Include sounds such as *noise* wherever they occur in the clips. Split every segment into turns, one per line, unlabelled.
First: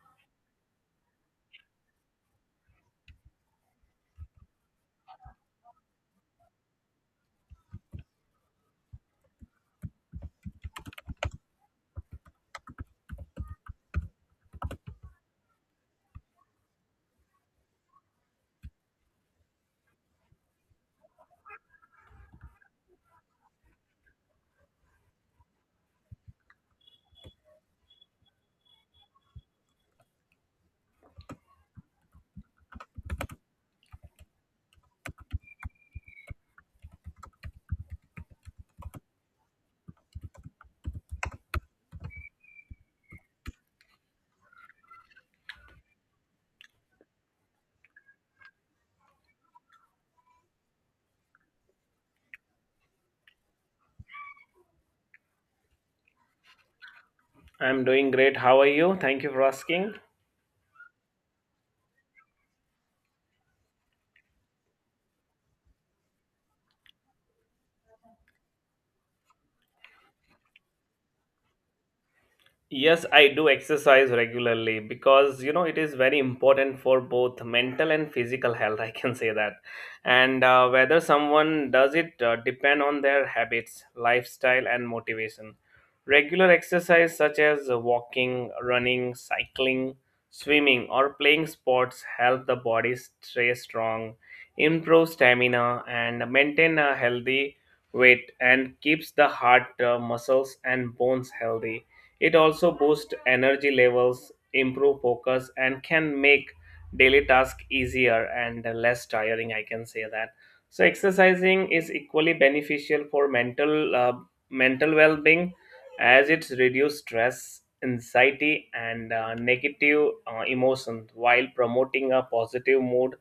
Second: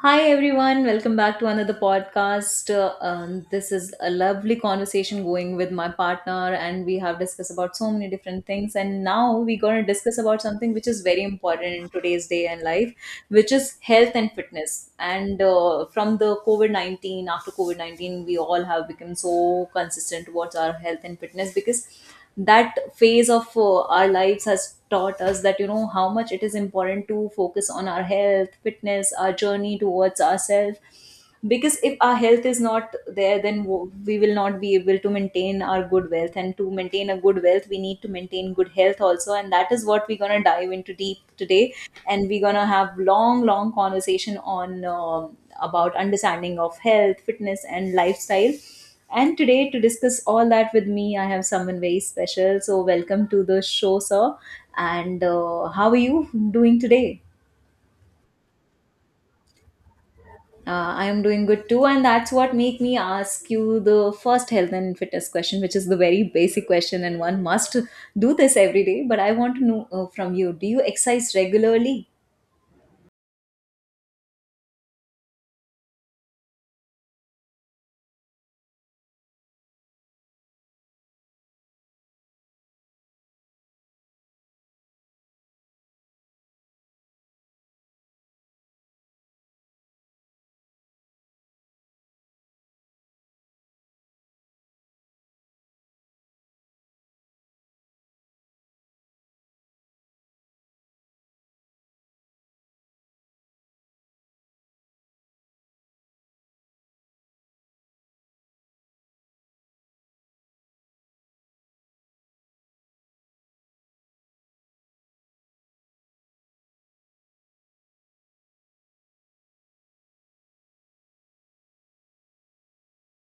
Hi everyone, welcome back to another podcast. This is a lovely conversation going with my partner, and we have discussed about so many different things. And now we're going to discuss about something which is very important in today's day and life, which is health and fitness. And from the COVID 19, after COVID 19, we all have become so consistent towards our health and fitness, because that phase of our lives has taught us that how much it is important to focus on our health, fitness, our journey towards ourselves. Because if our health is not there, then we will not be able to maintain our good wealth, and to maintain a good wealth we need to maintain good health also. And that is what we're going to dive into deep today, and we're going to have long, long conversation on about understanding of health, fitness and lifestyle. And today, to discuss all that with me, I have someone very special. So, welcome to the show, sir. And how are you doing today?
I'm doing great. How are you? Thank you for asking.
I am doing good too, and that's what make me ask you the first health and fitness question, which is the very basic question, and one must do this every day. But I want to know, from you: do you exercise regularly?
Yes, I do exercise regularly because it is very important for both mental and physical health. *laughs* I can say that, and whether someone does it depend on their habits, lifestyle, and motivation. Regular exercise such as walking, running, cycling, swimming, or playing sports help the body stay strong, improve stamina, and maintain a healthy weight, and keeps the heart, muscles, and bones healthy. It also boosts energy levels, improve focus, and can make daily tasks easier and less tiring. I can say that. So exercising is equally beneficial for mental well-being, as it reduces stress, anxiety, and negative emotions, while promoting a positive mood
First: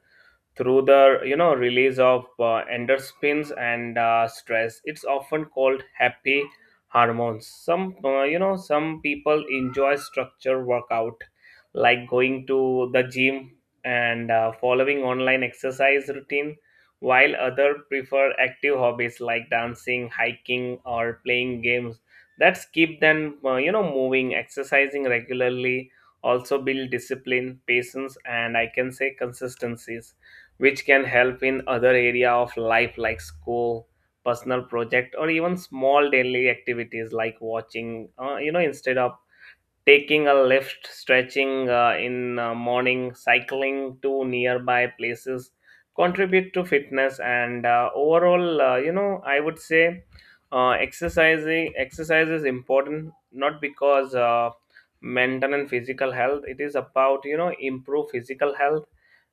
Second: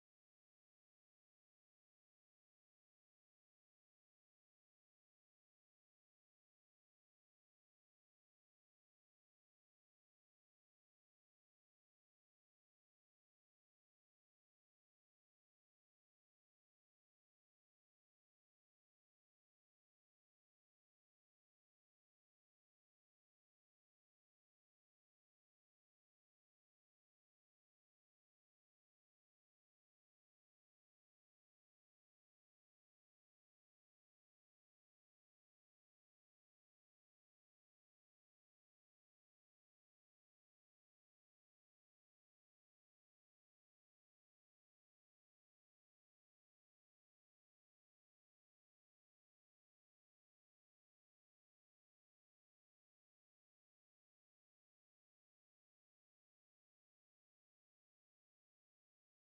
through the release of endorphins and stress. It's often called happy hormones. Some uh, you know some people enjoy structure workout like going to the gym and following online exercise routine, while other prefer active hobbies like dancing, hiking, or playing games that keep them moving. Exercising regularly also build discipline, patience, and I can say consistencies, which can help in other area of life like school, personal project, or even small daily activities like watching instead of taking a lift, stretching in morning, cycling to nearby places contribute to fitness and overall. I would say, exercising exercise is important, not because mental physical health, it is about improve physical health,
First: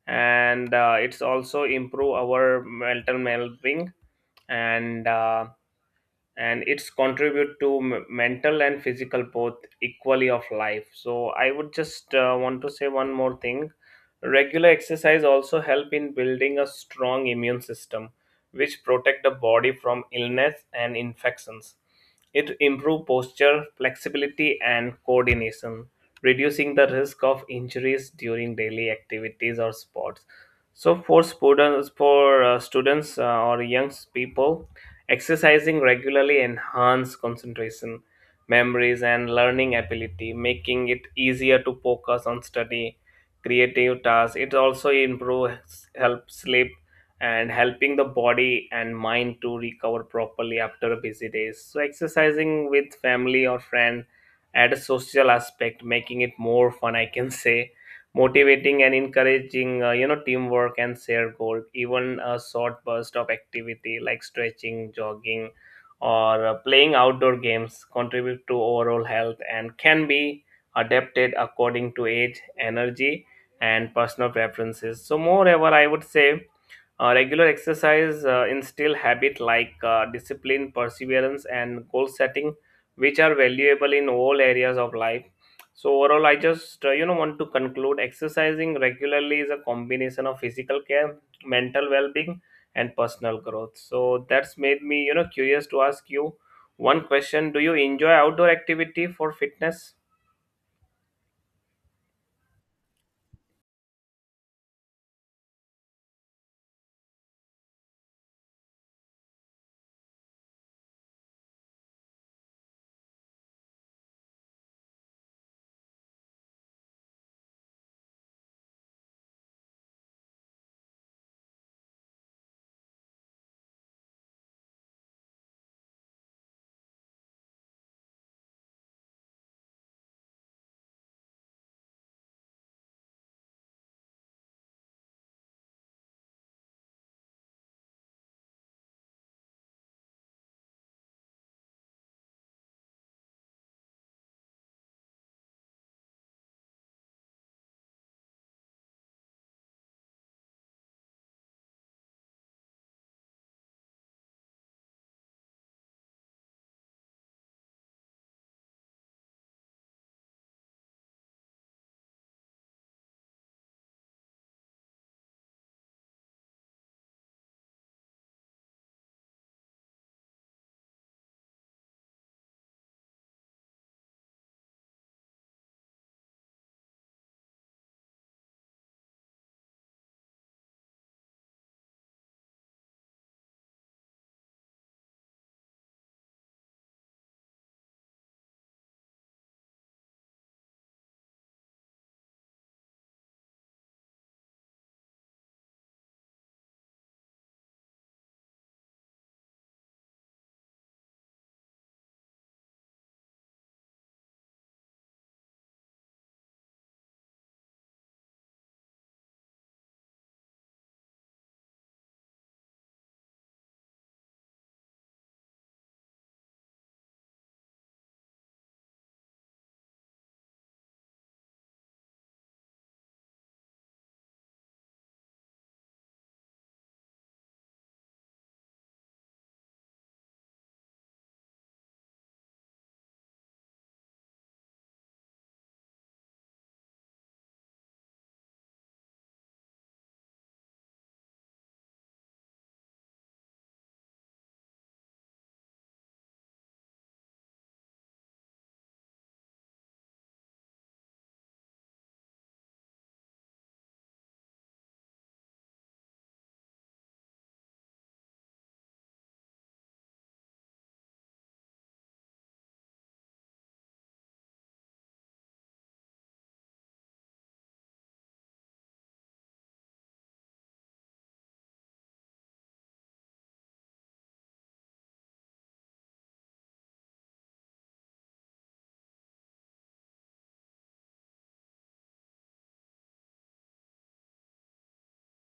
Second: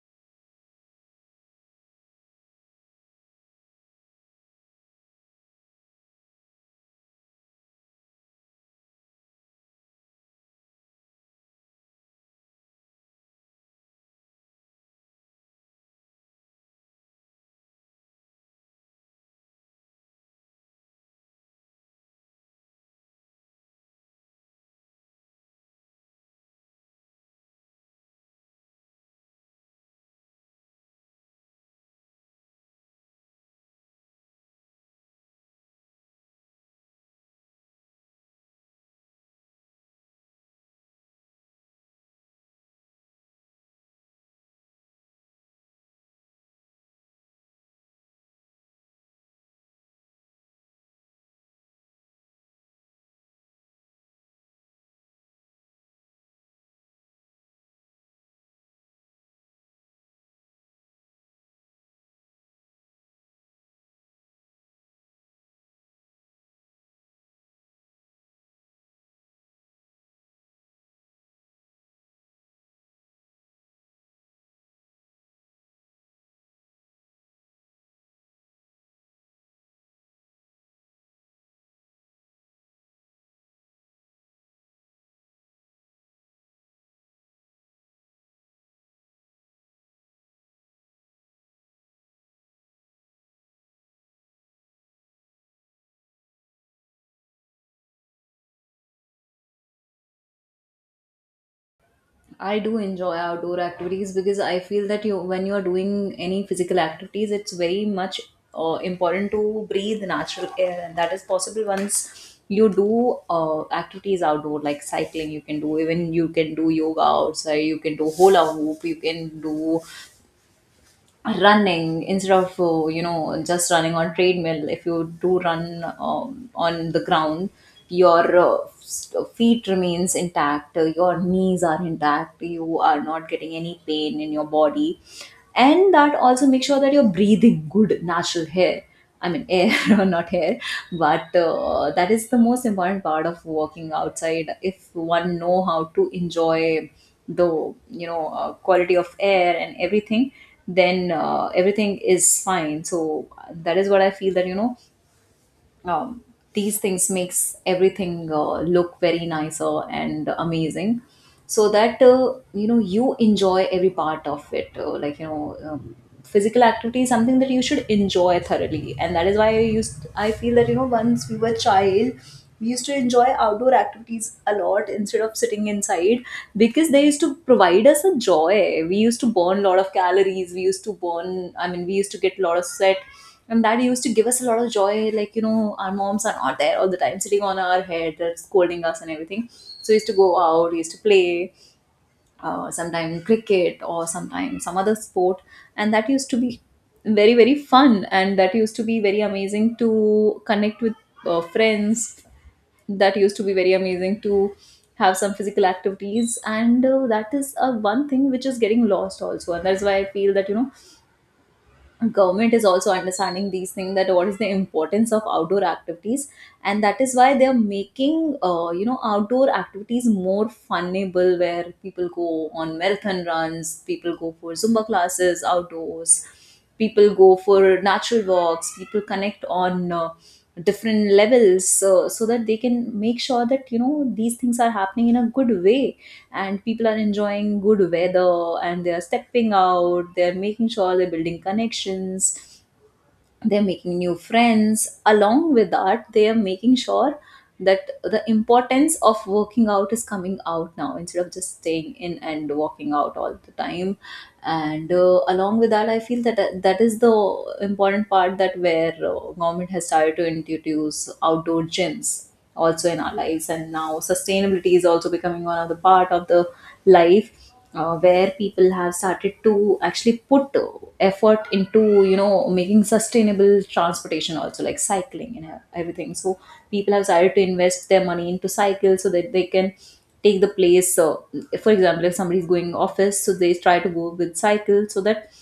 and it's also improve our mental well-being, and uh, and it's contribute to mental and physical both equally of life. So I would just want to say one more thing. Regular exercise also help in building a strong immune system, which protect the body from illness and infections. It improve posture, flexibility, and coordination, reducing the risk of injuries during daily activities or sports. So for students or young people, exercising regularly enhances concentration, memories, and learning ability, making it easier to focus on study, creative tasks. It also improves help sleep and helping the body and mind to recover properly after busy days. So exercising with family or friend add a social aspect, making it more fun, I can say, motivating and encouraging teamwork and shared goal. Even a short burst of activity like stretching, jogging, or playing outdoor games contribute to overall health and can be adapted according to age, energy, and personal preferences. So moreover, I would say regular exercise instill habit like discipline, perseverance, and goal setting, which are valuable in all areas of life. So overall, I just want to conclude, exercising regularly is a combination of physical care, mental well-being, and personal growth. So that's made me curious to ask you one question: Do you enjoy outdoor activity for fitness?
I do enjoy outdoor activities, because I feel that you when you are doing any physical activities, it's very much important to breathe natural air, and that is possible once you do activities outdoor like cycling. You can do even you can do yoga outside. You can do hula hoop. You can do running instead of just running on treadmill. If you do run on the ground, your feet remains intact, your knees are intact, you are not getting any pain in your body, and that also make sure that you're breathing good natural air. I mean, air *laughs* or not hair, but that is the most important part of working outside. If one know how to enjoy the quality of air and everything, then everything is fine. So that is what I feel, that um, these things makes everything look very nicer and amazing, so that you enjoy every part of it, like physical activity is something that you should enjoy thoroughly. And that is why I feel that once we were child, we used to enjoy outdoor activities a lot instead of sitting inside, because they used to provide us a joy. We used to burn a lot of calories, we used to burn, I mean, we used to get a lot of sweat, and that used to give us a lot of joy. Like, our moms are not there all the time sitting on our head, they scolding us and everything, so we used to go out, we used to play sometimes cricket or sometimes some other sport, and that used to be very, very fun, and that used to be very amazing to connect with friends. That used to be very amazing to have some physical activities, and that is one thing which is getting lost also, and that's why I feel that government is also understanding these things, that what is the importance of outdoor activities. And that is why they are making, outdoor activities more funnable, where people go on marathon runs, people go for zumba classes outdoors, people go for natural walks, people connect on different levels, so that they can make sure that these things are happening in a good way and people are enjoying good weather, and they are stepping out, they're making sure they're building connections, they're making new friends. Along with that, they are making sure that the importance of working out is coming out now, instead of just staying in and walking out all the time. And along with that, I feel that that is the important part, that where government has started to introduce outdoor gyms also in our lives. And now sustainability is also becoming one of the part of the life, where people have started to actually put effort into, making sustainable transportation also, like cycling and everything. So people have started to invest their money into cycles so that they can take the place. So for example, if somebody is going office, so they try to go with cycle, so that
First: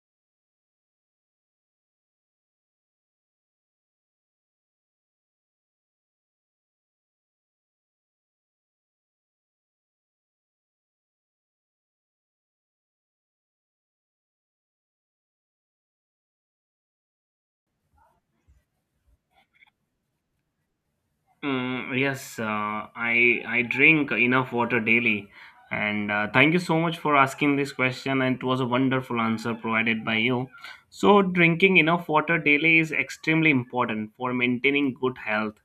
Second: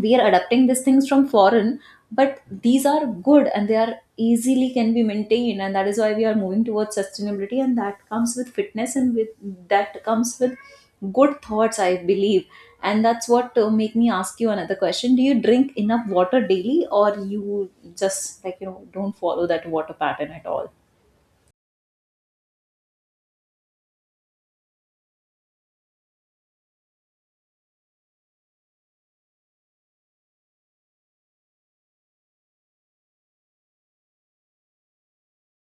we are adapting these things from foreign. But these are good and they are easily can be maintained, and that is why we are moving towards sustainability, and that comes with fitness, and with that comes with good thoughts, I believe. And that's what make me ask you another question: do you drink enough water daily, or you just, like, don't follow that water pattern at all?
Mm, yes, I drink enough water daily, and thank you so much for asking this question. And it was a wonderful answer provided by you. So, drinking enough water daily is extremely important for maintaining good health,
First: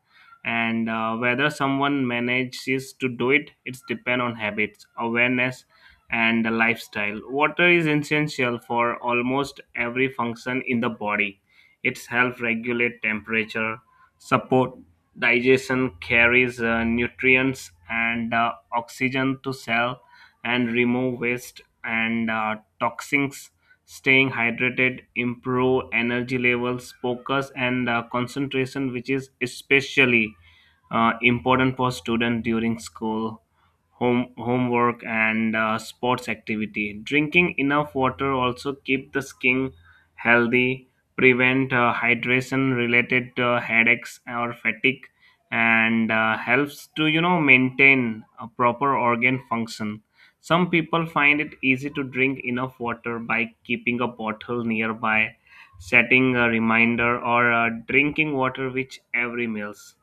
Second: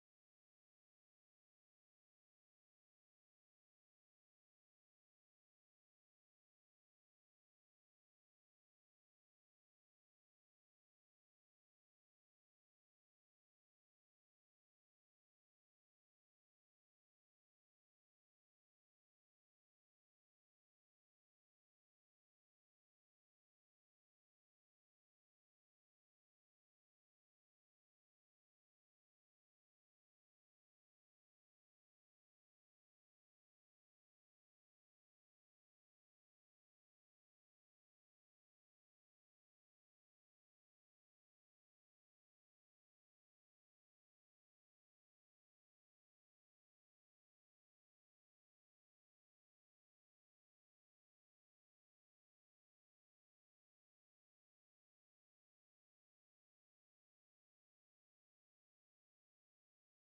and whether someone manages to do it, it's depend on habits, awareness, and the lifestyle. Water is essential for almost every function in the body. It's help regulate temperature, support digestion, carries nutrients and oxygen to cell, and remove waste and toxins. Staying hydrated improve energy levels, focus, and concentration, which is especially important for students during school, homework, and sports activity. Drinking enough water also keep the skin healthy, prevent hydration related headaches or fatigue, and helps to maintain a proper organ function. Some people find it easy to drink enough water by keeping a bottle nearby, setting a reminder, or drinking water with every meals,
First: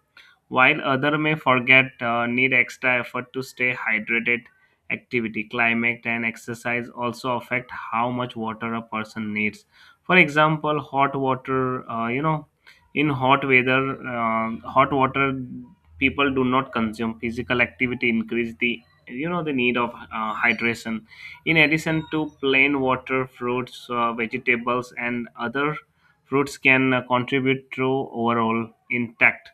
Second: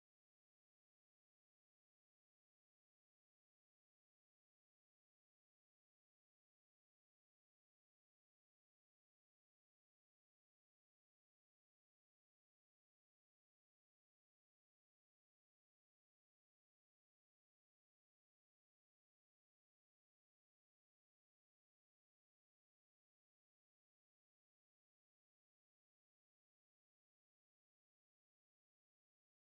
while other may forget, need extra effort to stay hydrated. Activity, climate, and exercise also affect how much water a person needs. For example, hot water, in hot weather, hot water people do not consume, physical activity increase the you know the need of hydration. In addition to plain water, fruits, vegetables, and other fruits can contribute to overall intact,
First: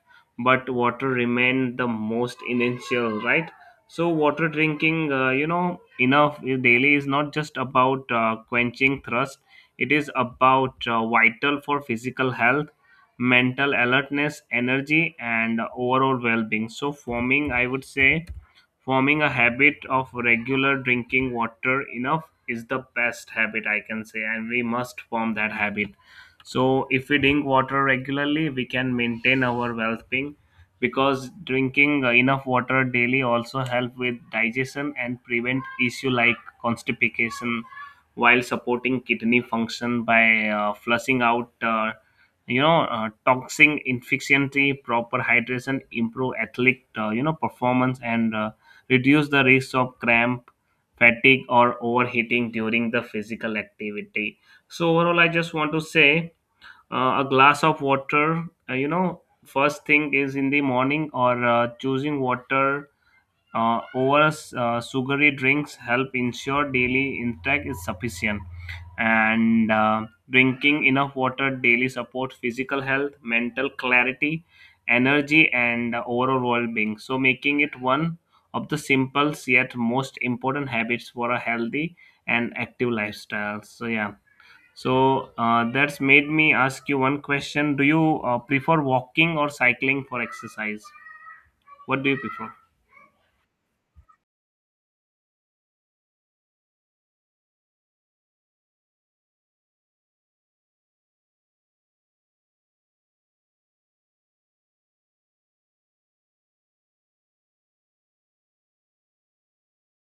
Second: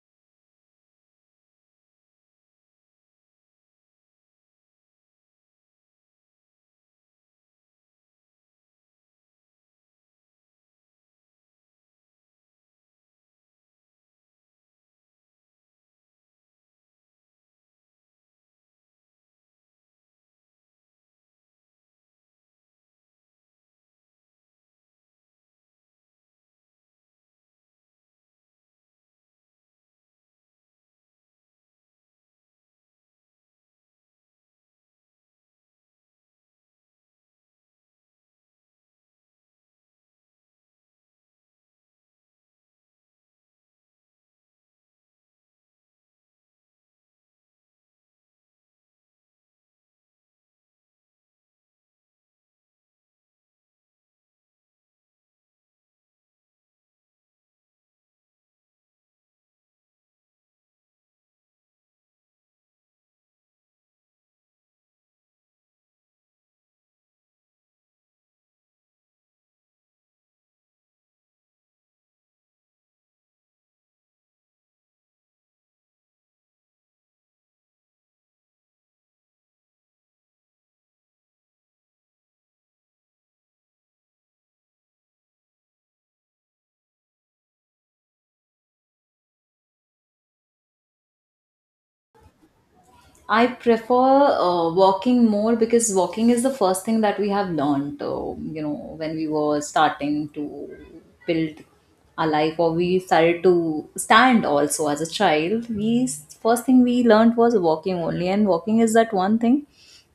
but water remained the most essential, right? So water, drinking enough daily, is not just about quenching thirst. It is about vital for physical health, mental alertness, energy, and overall well-being. So for me, I would say forming a habit of regular drinking water enough is the best habit, I can say, and we must form that habit. So if we drink water regularly, we can maintain our well being, because drinking enough water daily also help with digestion and prevent issue like constipation, while supporting kidney function by flushing out toxin efficiency. Proper hydration improve athletic performance and reduce the risk of cramp, fatigue, or overheating during the physical activity. So, overall, I just want to say, a glass of water, first thing is in the morning, or choosing water over sugary drinks help ensure daily intake is sufficient, and drinking enough water daily supports physical health, mental clarity, energy, and overall well-being, so making it one of the simplest yet most important habits for a healthy and active lifestyle. So yeah, so that's made me ask you one question: Do you prefer walking or cycling for exercise? What do you prefer?
I prefer walking more, because walking is the first thing that we have learned, when we were starting to build our life, or we started to stand also as a child. We First thing we learned was walking only, and walking is that one thing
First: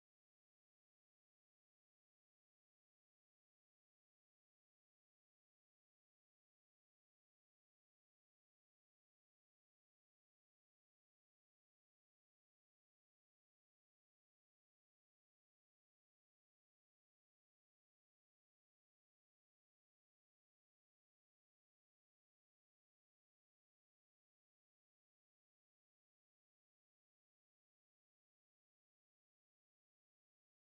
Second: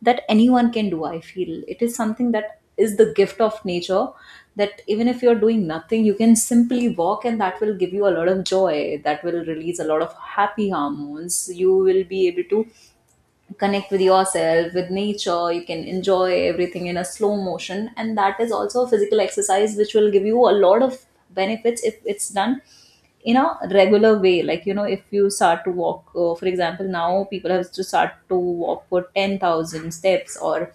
that anyone can do. I feel it is something that is the gift of nature, that even if you're doing nothing, you can simply walk, and that will give you a lot of joy. That will release a lot of happy hormones. You will be able to connect with yourself, with nature, you can enjoy everything in a slow motion, and that is also a physical exercise which will give you a lot of benefits if it's done in a regular way. Like, if you start to walk, for example, now people have to start to walk for 10,000 steps or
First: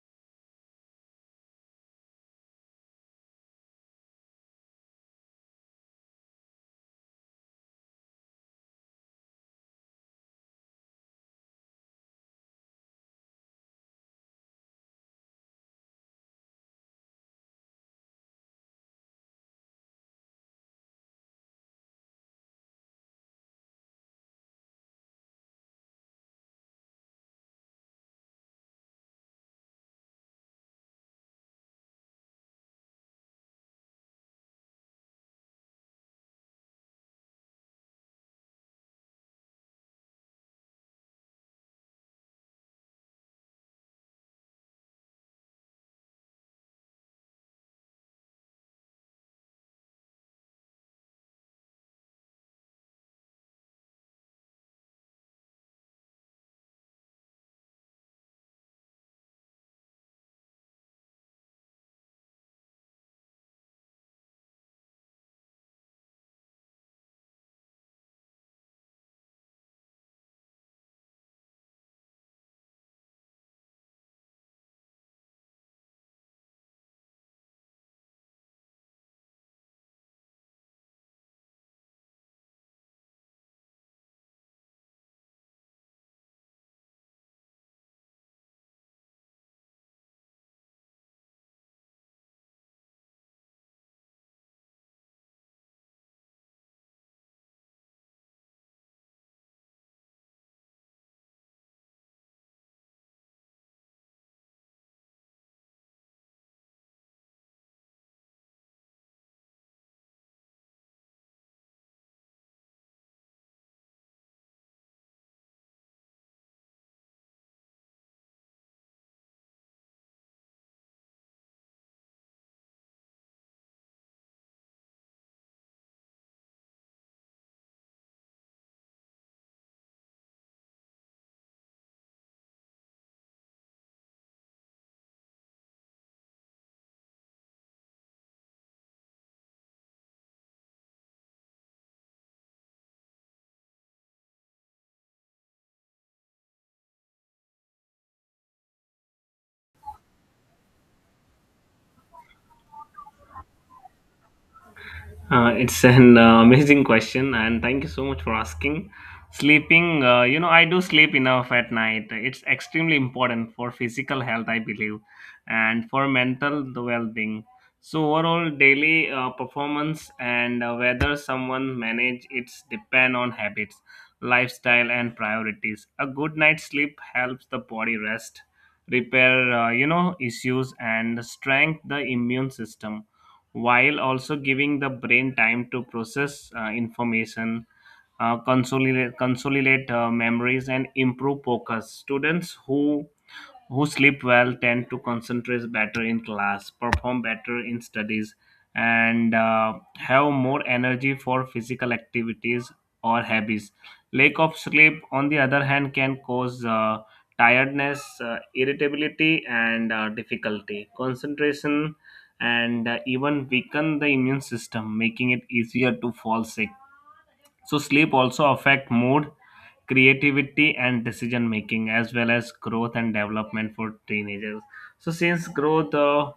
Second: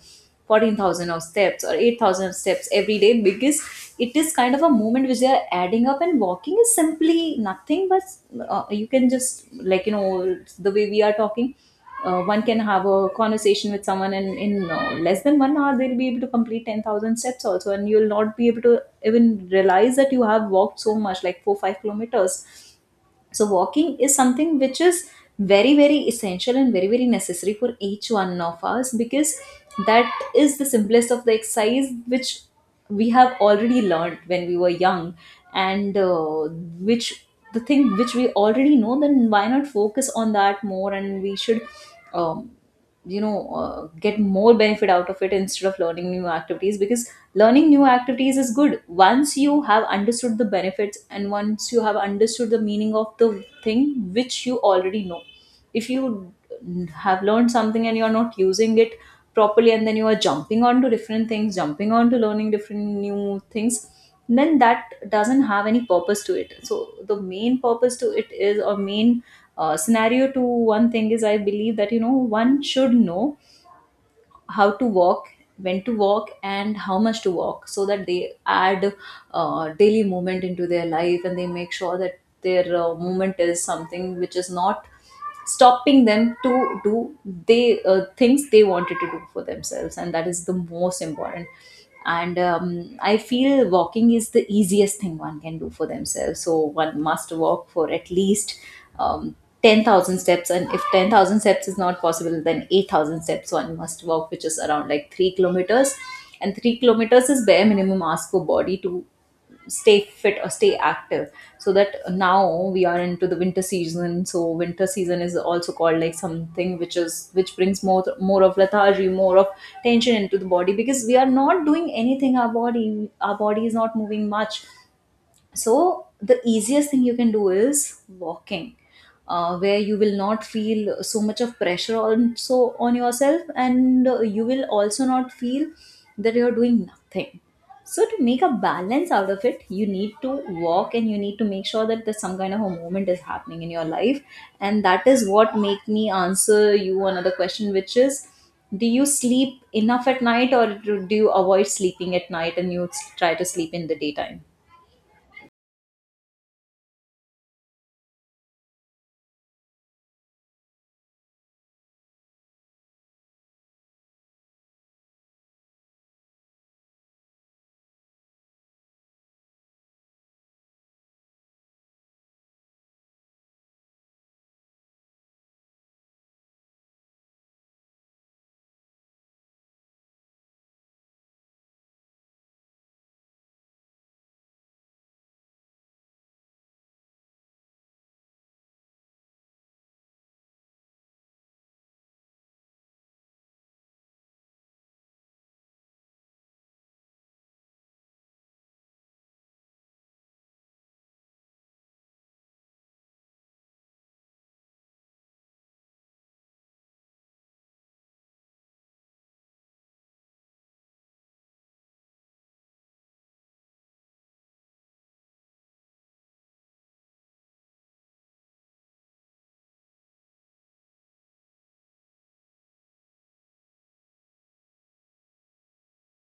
14,000 of steps or 8,000 steps every day, because it is kind of a movement which they are adding up. And walking is simply nothing but, you can just, like, the way we are talking, one can have a conversation with someone, and in less than 1 hour they'll be able to complete 10,000 steps also, and you'll not be able to even realize that you have walked so much, like 4 5 kilometers. So walking is something which is very, very essential and very, very necessary for each one of us, because that is the simplest of the exercise which we have already learned when we were young. And which, the thing which we already know, then why not focus on that more, and we should, um, get more benefit out of it instead of learning new activities. Because learning new activities is good once you have understood the benefits and once you have understood the meaning of the thing which you already know. If you have learned something and you're not using it properly, and then you are jumping on to different things, jumping on to learning different new things, then that doesn't have any purpose to it. So the main purpose to it is, or main scenario to one thing is, I believe that one should know how to walk, when to walk and how much to walk, so that they add daily movement into their life, and they make sure that their movement is something which is not stopping them to do, they things they wanted to do for themselves. And that is the most important. And I feel walking is the easiest thing one can do for themselves, so one must walk for at least, um, 10,000 steps, and if 10,000 steps is not possible, then 8,000 steps one must walk, which is around like 3 kilometers. And 3 kilometers is bare minimum ask for body to stay fit or stay active. So that now we are into the winter season, so winter season is also called like something which is, which brings more of lethargy, more of tension into the body, because we are not doing anything. Our body is not moving much, so the easiest thing you can do is walking, where you will not feel so much of pressure also on yourself, and you will also not feel that you are doing nothing. So to make a balance out of it, you need to walk, and you need to make sure that there's some kind of a movement is happening in your life. And that is what make me answer you another question, which is: do you sleep enough at night, or do you avoid sleeping at night and you try to sleep in the daytime?
It's an amazing question, and thank you so much for asking. Sleeping, I do sleep enough at night. It's extremely important for physical health, I believe, and for mental well-being. So overall, daily performance, and whether someone manage, it's depend on habits, lifestyle, and priorities. A good night's sleep helps the body rest, repair, issues, and strengthen the immune system, while also giving the brain time to process information, consolidate memories, and improve focus. Students who sleep well tend to concentrate better in class, perform better in studies, and have more energy for physical activities or hobbies. Lack of sleep, on the other hand, can cause tiredness, irritability, and difficulty, concentration, and even weaken the immune system, making it easier to fall sick. So, sleep also affect mood, creativity, and decision making, as well as growth and development for teenagers. So since growth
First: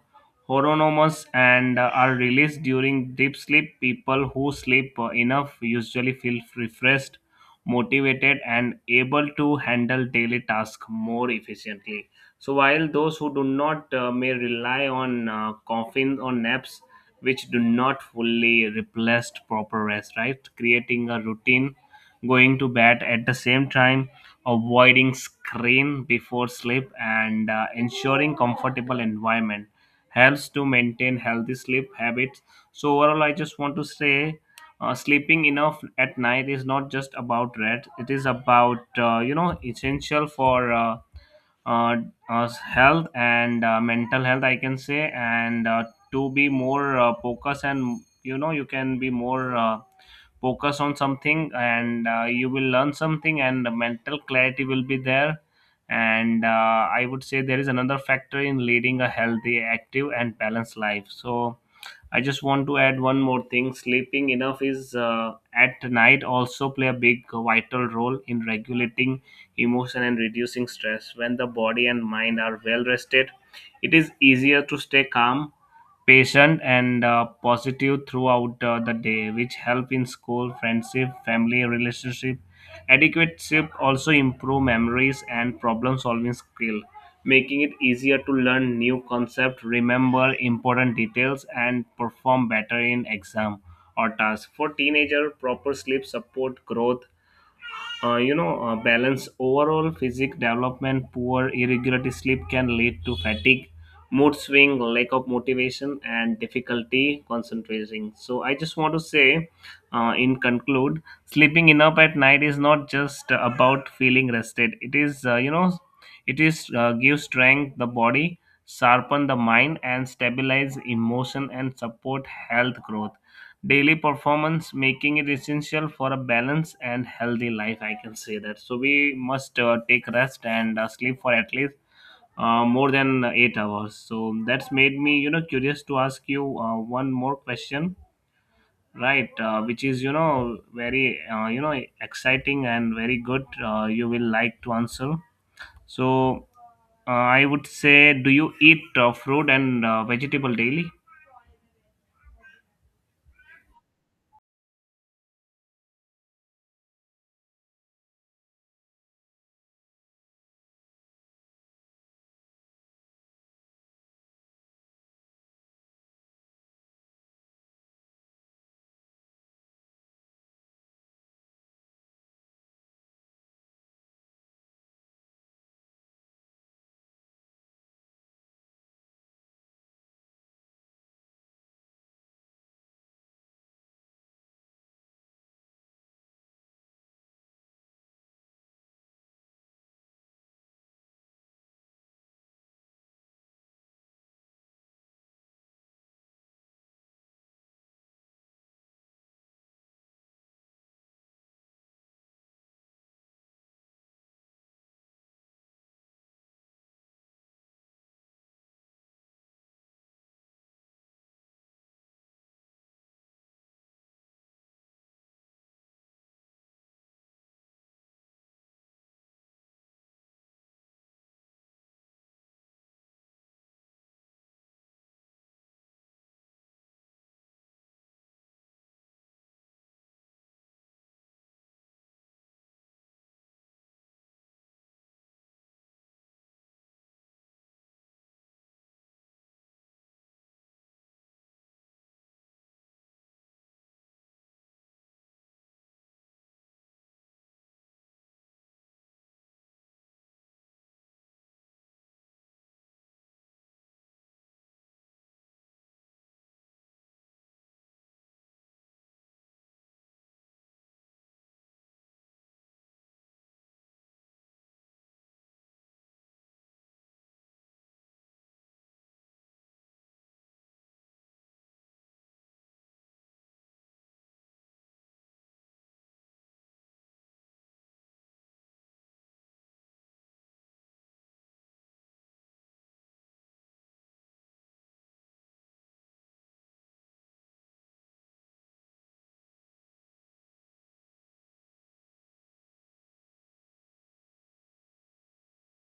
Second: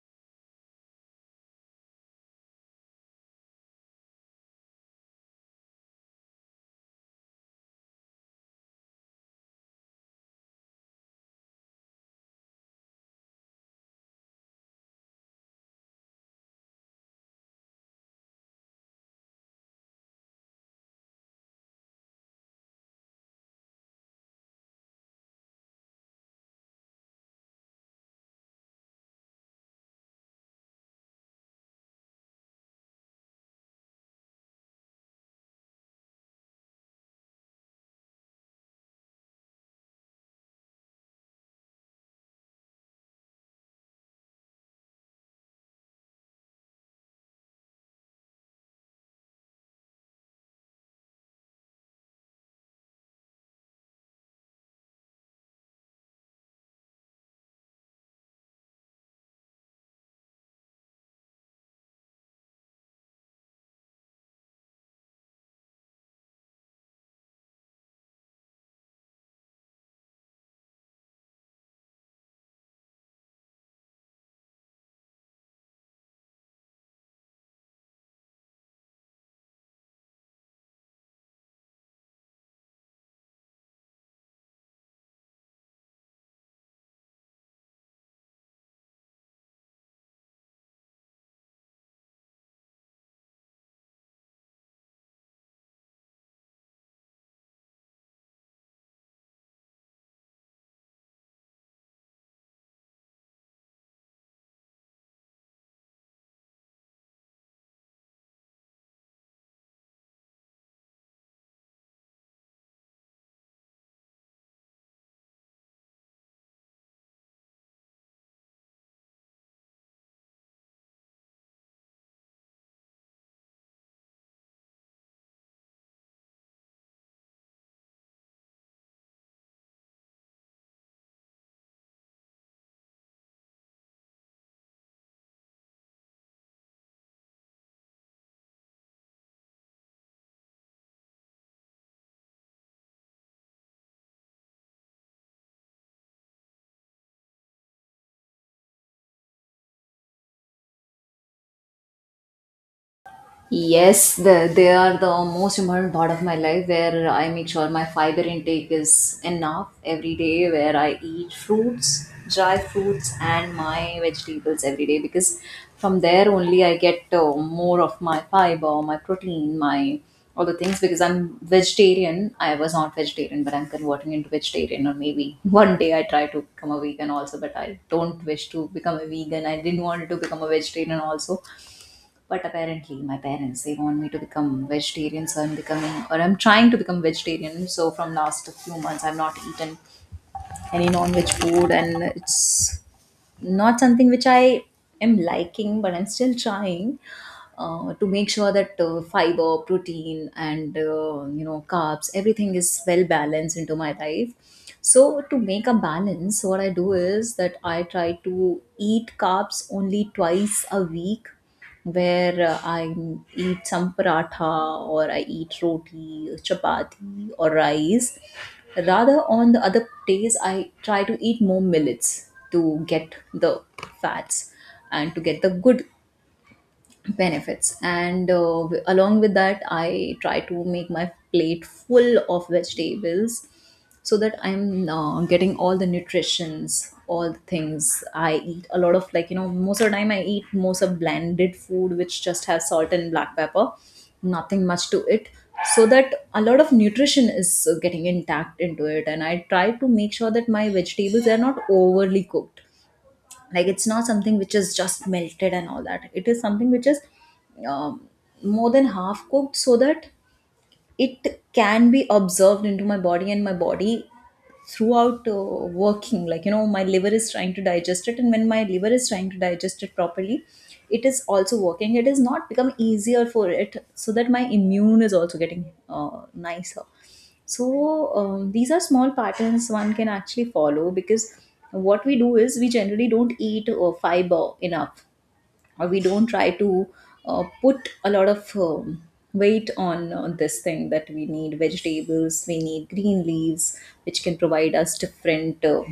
hormones and are released during deep sleep, people who sleep enough usually feel refreshed, motivated, and able to handle daily tasks more efficiently. So while those who do not, may rely on coffin or naps, which do not fully replace proper rest, right? Creating a routine, going to bed at the same time, avoiding screen before sleep, and ensuring comfortable environment helps to maintain healthy sleep habits. So overall, I just want to say, sleeping enough at night is not just about rest; it is about essential for uh, health and mental health, I can say, and to be more focused, and you can be more focus on something, and you will learn something, and the mental clarity will be there. And I would say there is another factor in leading a healthy, active, and balanced life. So I just want to add one more thing. Sleeping enough is at night also play a big vital role in regulating emotion and reducing stress. When the body and mind are well rested, it is easier to stay calm, patient, and positive throughout the day, which help in school, friendship, family relationship. Adequate sleep also improve memories and problem solving skill, making it easier to learn new concept, remember important details, and perform better in exam or task. For teenager, proper sleep support growth, balance overall physique development. Poor irregular sleep can lead to fatigue, mood swing, lack of motivation, and difficulty concentrating. So I just want to say, in conclude, sleeping enough at night is not just about feeling rested. It is uh, you know it is uh, give strength the body, sharpen the mind, and stabilize emotion, and support health growth, daily performance, making it essential for a balanced and healthy life, I can say that. So we must take rest and sleep for at least more than 8 hours. So that's made me curious to ask you one more question, right? Which is very exciting, and very good, you will like to answer. So I would say, do you eat fruit and vegetable daily?
Yes, they are the most important part of my life where I make sure my fiber intake is enough every day, where I eat fruits, dry fruits, and my vegetables every day because from there only I get more of my fiber, my protein, my all the things because I'm vegetarian. I was not vegetarian, but I'm converting into vegetarian, or maybe *laughs* one day I try to become a vegan also, but I don't wish to become a vegan. I didn't want to become a vegetarian also, but apparently my parents, they want me to become vegetarian, so I'm becoming, or I'm trying to become vegetarian. So from last few months, I've not eaten any non-veg food, and it's not something which I am liking, but I'm still trying to make sure that fiber, protein, and carbs, everything is well balanced into my life. So to make a balance, what I do is that I try to eat carbs only twice a week, where I eat some paratha, or I eat roti, chapati, or rice. Rather, on the other days, I try to eat more millets to get the fats and to get the good benefits. And along with that, I try to make my plate full of vegetables, so that I'm getting all the nutritions, all the things. I eat a lot of, like, most of the time I eat most of blended food, which just has salt and black pepper, nothing much to it, so that a lot of nutrition is getting intact into it. And I try to make sure that my vegetables are not overly cooked, like it's not something which is just melted and all that. It is something which is, um, more than half cooked, so that it can be observed into my body, and my body throughout working, like, my liver is trying to digest it, and when my liver is trying to digest it properly, it is also working. It has not become easier for it, so that my immune is also getting nicer. So, these are small patterns one can actually follow, because what we do is we generally don't eat fiber enough, or we don't try to put a lot of weight on this thing, that we need vegetables, we need green leaves, which can provide us different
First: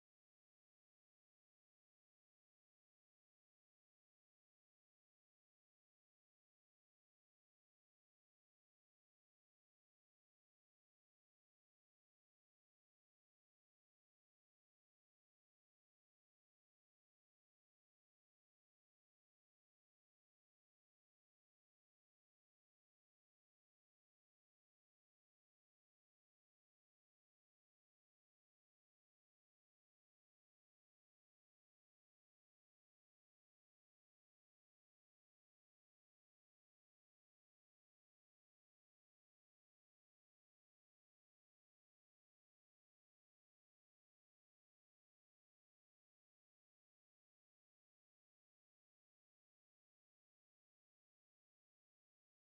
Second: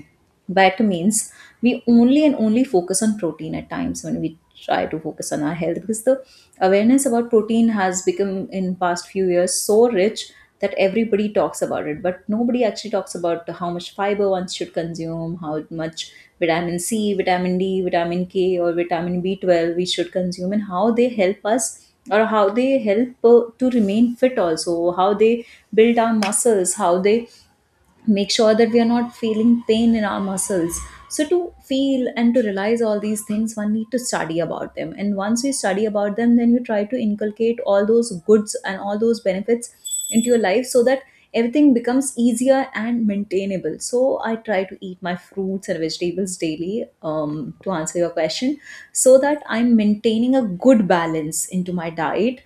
vitamins. We only and only focus on protein at times when we try to focus on our health, because the awareness about protein has become in past few years so rich that everybody talks about it, but nobody actually talks about how much fiber one should consume, how much vitamin C, vitamin D, vitamin K, or vitamin B12 we should consume, and how they help us, or how they help to remain fit, also how they build our muscles, how they make sure that we are not feeling pain in our muscles. So, to feel and to realize all these things, one need to study about them. And once you study about them, then you try to inculcate all those goods and all those benefits into your life, so that everything becomes easier and maintainable. So, I try to eat my fruits and vegetables daily, to answer your question, so that I'm maintaining a good balance into my diet.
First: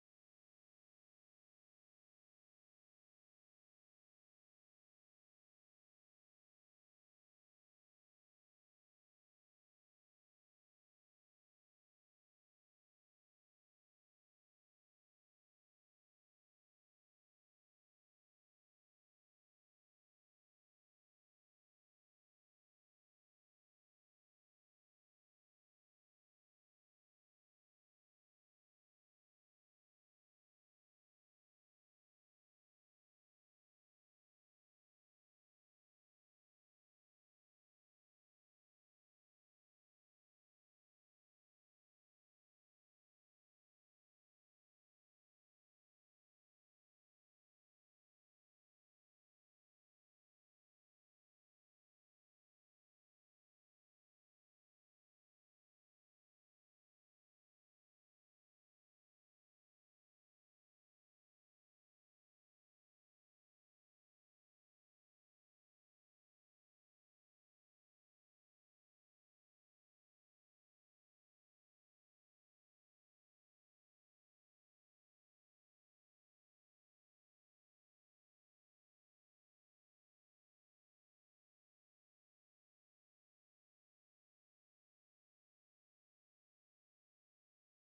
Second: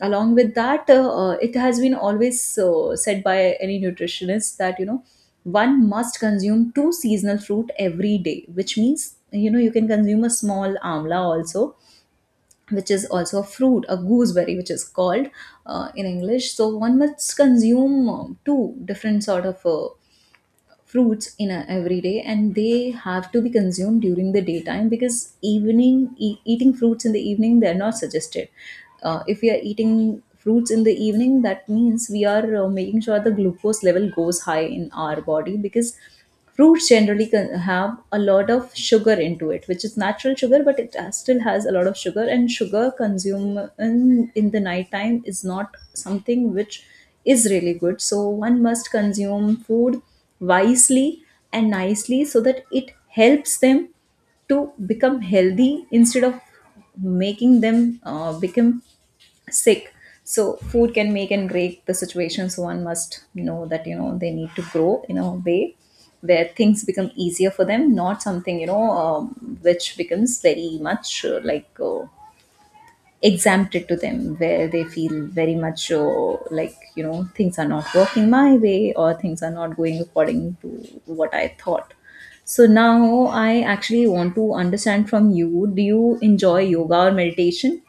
Along with that, it has been always said by any nutritionist that, one must consume two seasonal fruit every day, which means, you can consume a small amla also, which is also a fruit, a gooseberry, which is called in English. So one must consume two different sort of fruits every day, and they have to be consumed during the daytime, because evening, eating fruits in the evening, they're not suggested. If we are eating fruits in the evening, that means we are making sure the glucose level goes high in our body, because roots generally can have a lot of sugar into it, which is natural sugar, but it still has a lot of sugar. And sugar consumed in the nighttime is not something which is really good. So one must consume food wisely and nicely, so that it helps them to become healthy, instead of making them become sick. So food can make and break the situation. So one must know that, they need to grow in a way where things become easier for them, not something, which becomes very much, like, exempted to them, where they feel very much, like, things are not working my way, or things are not going according to what I thought. So now I actually want to understand from you, do you enjoy yoga or meditation?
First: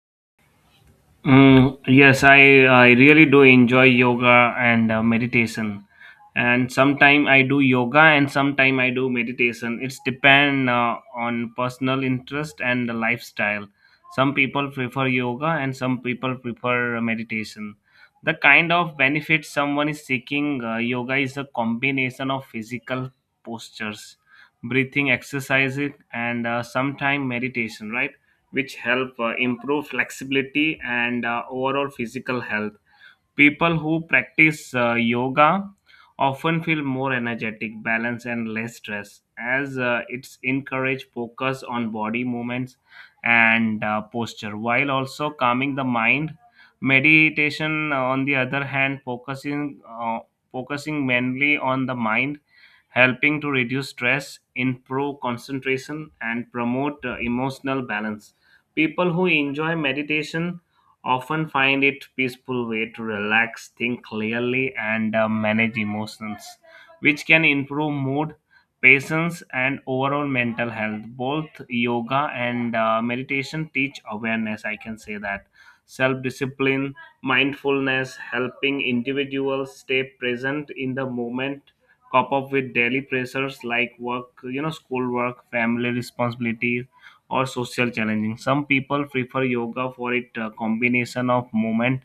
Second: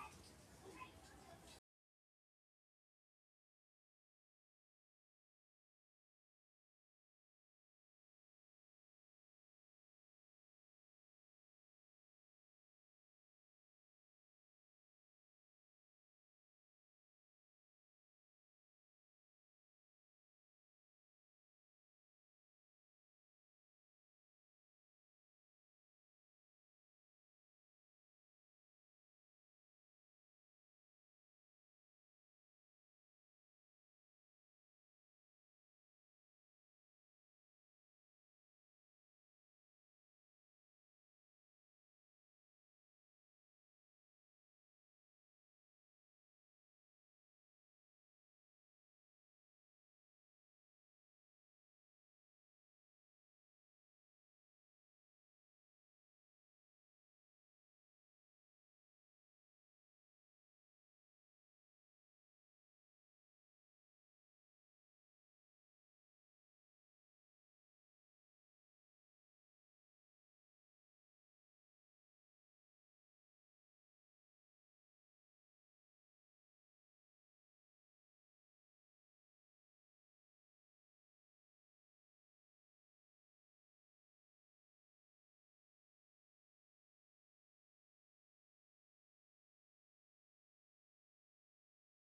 Mm, yes, I really do enjoy yoga and meditation. And sometime I do yoga and sometime I do meditation. It's depend on personal interest and the lifestyle. Some people prefer yoga and some people prefer meditation. The kind of benefit someone is seeking, yoga is a combination of physical postures, breathing exercises, and sometime meditation, right? Which help improve flexibility and overall physical health. People who practice yoga often feel more energetic, balanced, and less stressed, as it's encourage focus on body movements and posture, while also calming the mind. Meditation, on the other hand, focusing mainly on the mind, helping to reduce stress, improve concentration, and promote emotional balance. People who enjoy meditation often find it peaceful way to relax, think clearly, and manage emotions, which can improve mood, patience, and overall mental health. Both yoga and meditation teach awareness, I can say that: self-discipline, mindfulness, helping individuals stay present in the moment, cop up with daily pressures like work, schoolwork, family responsibilities, or social challenging. Some people prefer yoga for it combination of movement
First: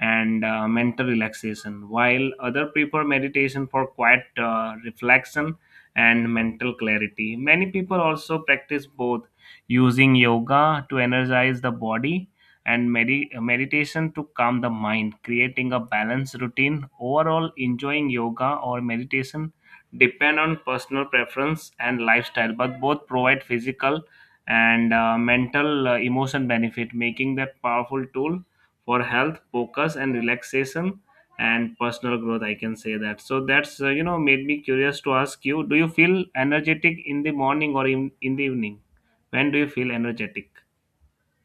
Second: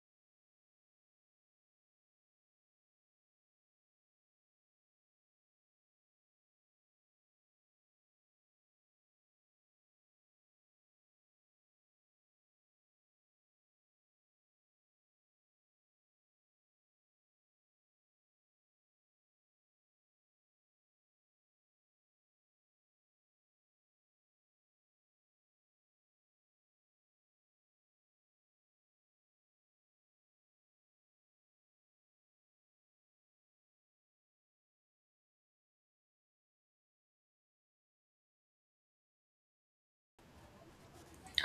and mental relaxation, while other prefer meditation for quiet reflection and mental clarity. Many people also practice both, using yoga to energize the body and meditation to calm the mind, creating a balanced routine. Overall, enjoying yoga or meditation depend on personal preference and lifestyle, but both provide physical and mental emotion benefit, making that powerful tool for health, focus, and relaxation, and personal growth. I can say that. So that's made me curious to ask you: Do you feel energetic in the morning or in the evening? When do you feel energetic?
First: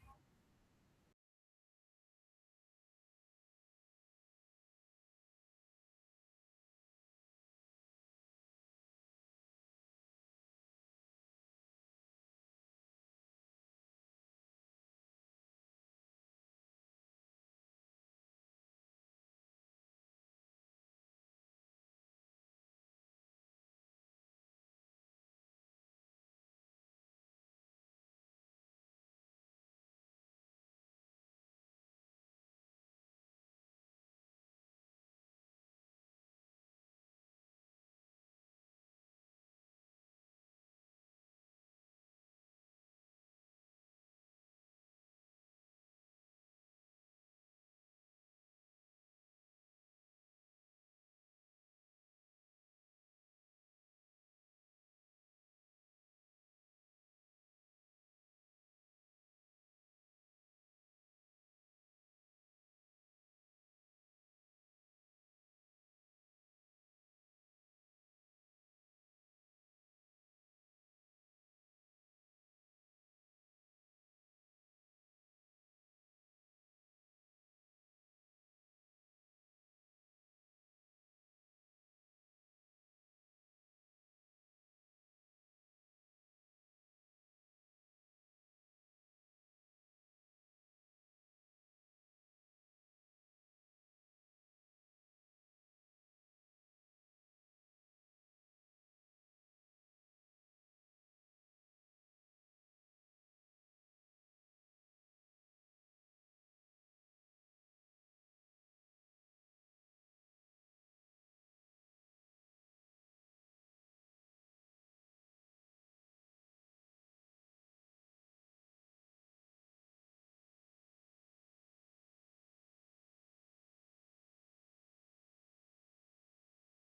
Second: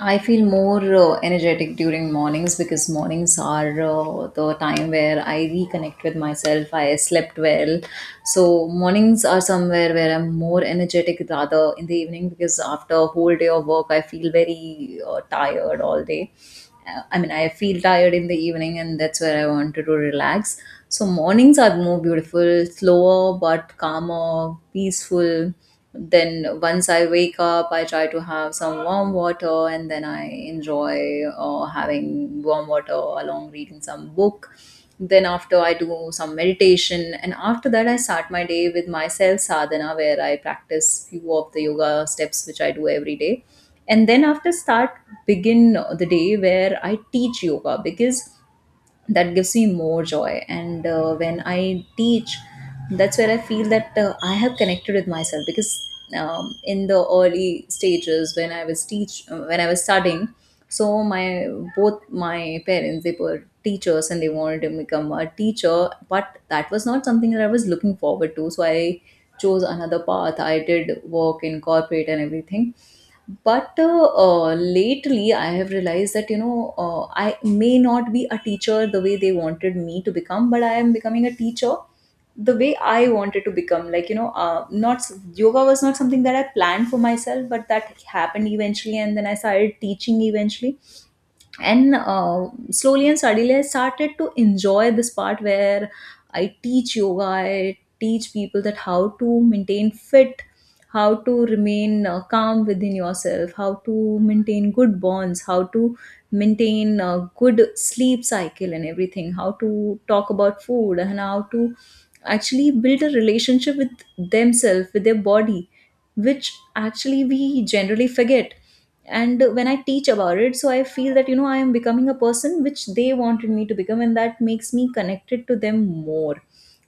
I feel more energetic during mornings, because mornings are the time where I reconnect with myself. I slept well. So, mornings are somewhere where I'm more energetic, rather in the evening, because after a whole day of work, I feel very tired all day. I mean, I feel tired in the evening, and that's where I wanted to relax. So, mornings are more beautiful, slower, but calmer, peaceful. Then once I wake up, I try to have some warm water, and then I enjoy having warm water along reading some book. Then after I do some meditation, and after that I start my day with myself sadhana, where I practice few of the yoga steps which I do every day. And then after start begin the day where I teach yoga, because that gives me more joy. And when I teach, that's where I feel that I have connected with myself. Because, in the early stages, when I was studying, so my both my parents, they were teachers, and they wanted to become a teacher, but that was not something that I was looking forward to. So I chose another path. I did work in corporate and everything. But lately I have realized that, I may not be a teacher the way they wanted me to become, but I am becoming a teacher the way I wanted to become. Like, you know not yoga was not something that I planned for myself, but that happened eventually, and then I started teaching eventually. And slowly and steadily, I started to enjoy this part where I teach yoga, I teach people that how to maintain fit, how to remain calm within yourself, how to maintain good bonds, how to maintain a good sleep cycle and everything, how to talk about food, and how to actually build a relationship with themselves, with their body, which actually we generally forget. And when I teach about it, so I feel that, I am becoming a person which they wanted me to become, and that makes me connected to them more.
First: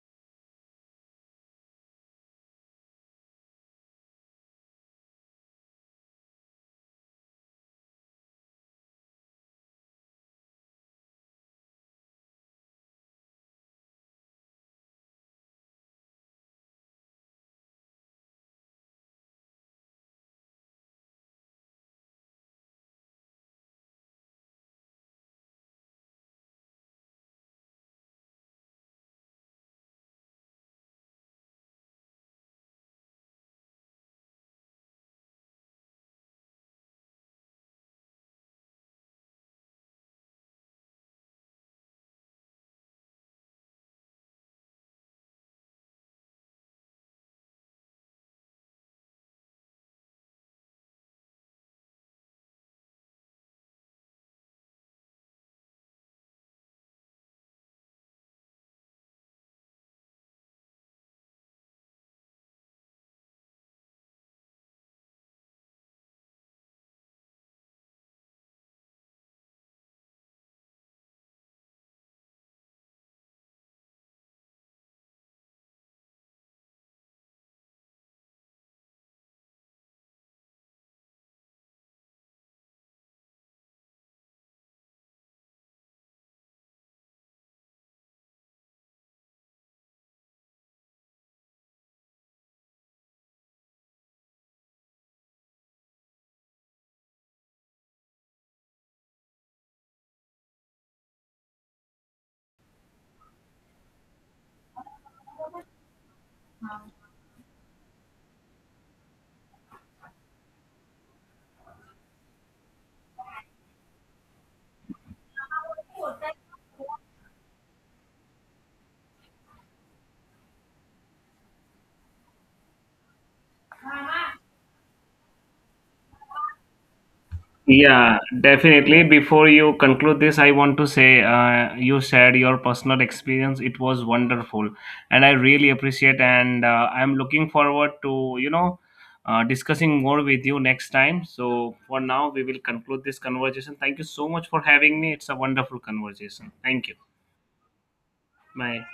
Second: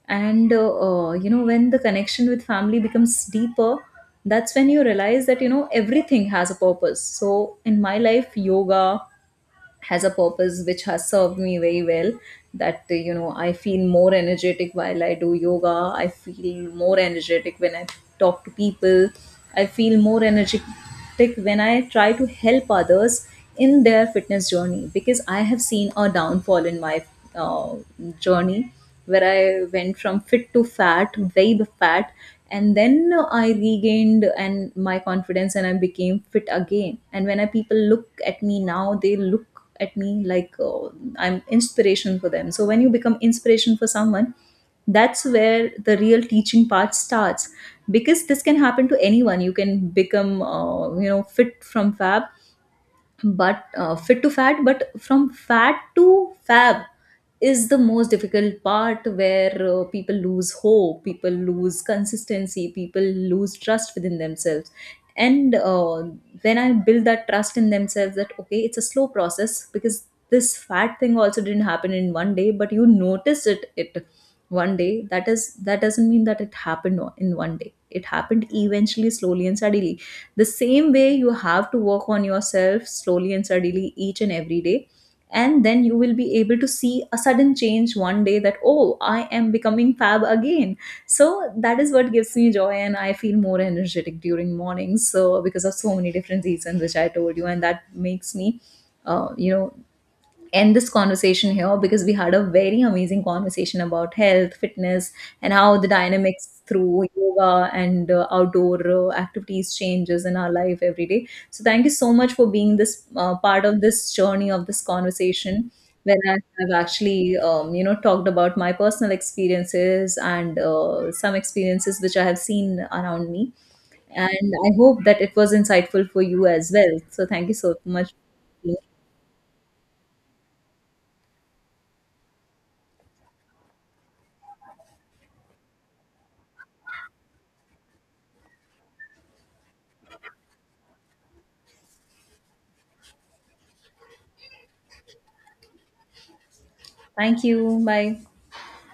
And when the connection with family becomes deeper, that's when you realize that, everything has a purpose. So in my life, yoga has a purpose which has served me very well, that I feel more energetic while I do yoga, I feel more energetic when I talk to people, I feel more energetic when I try to help others in their fitness journey, because I have seen a downfall in my uh, journey, where I went from fit to fat, very fat. And then I regained and my confidence, and I became fit again. And when people look at me now, they look at me like, I'm inspiration for them. So when you become inspiration for someone, that's where the real teaching part starts, because this can happen to anyone. You can become, fit from fab, but fit to fat, but from fat to fab is the most difficult part, where people lose hope, people lose consistency, people lose trust within themselves. And when I build that trust in themselves, that okay, it's a slow process, because this fat thing also didn't happen in one day, but you notice it one day. That doesn't mean that it happened in one day. It happened eventually, slowly and steadily. The same way you have to work on yourself slowly and steadily each and every day, and then you will be able to see a sudden change one day, that oh, I am becoming fab again. So that is what gives me joy, and I feel more energetic during mornings. So because of so many different reasons which I told you, and that makes me, uh, you know end this conversation here, because we had a very amazing conversation about health, fitness, and how the dynamics through yoga and outdoor activities changes in our life every day. So thank you so much for being this part of this journey, of this conversation, where I have actually, talked about my personal experiences, and some experiences which I have seen around me. And I hope that it was insightful for you as well. So thank you so much.
Yeah, definitely. Before you conclude this, I want to say, you shared your personal experience. It was wonderful, and I really appreciate. And I'm looking forward to discussing more with you next time. So for now, we will conclude this conversation. Thank you so much for having me. It's a wonderful conversation. Thank you.
Thank you. Bye.
Bye.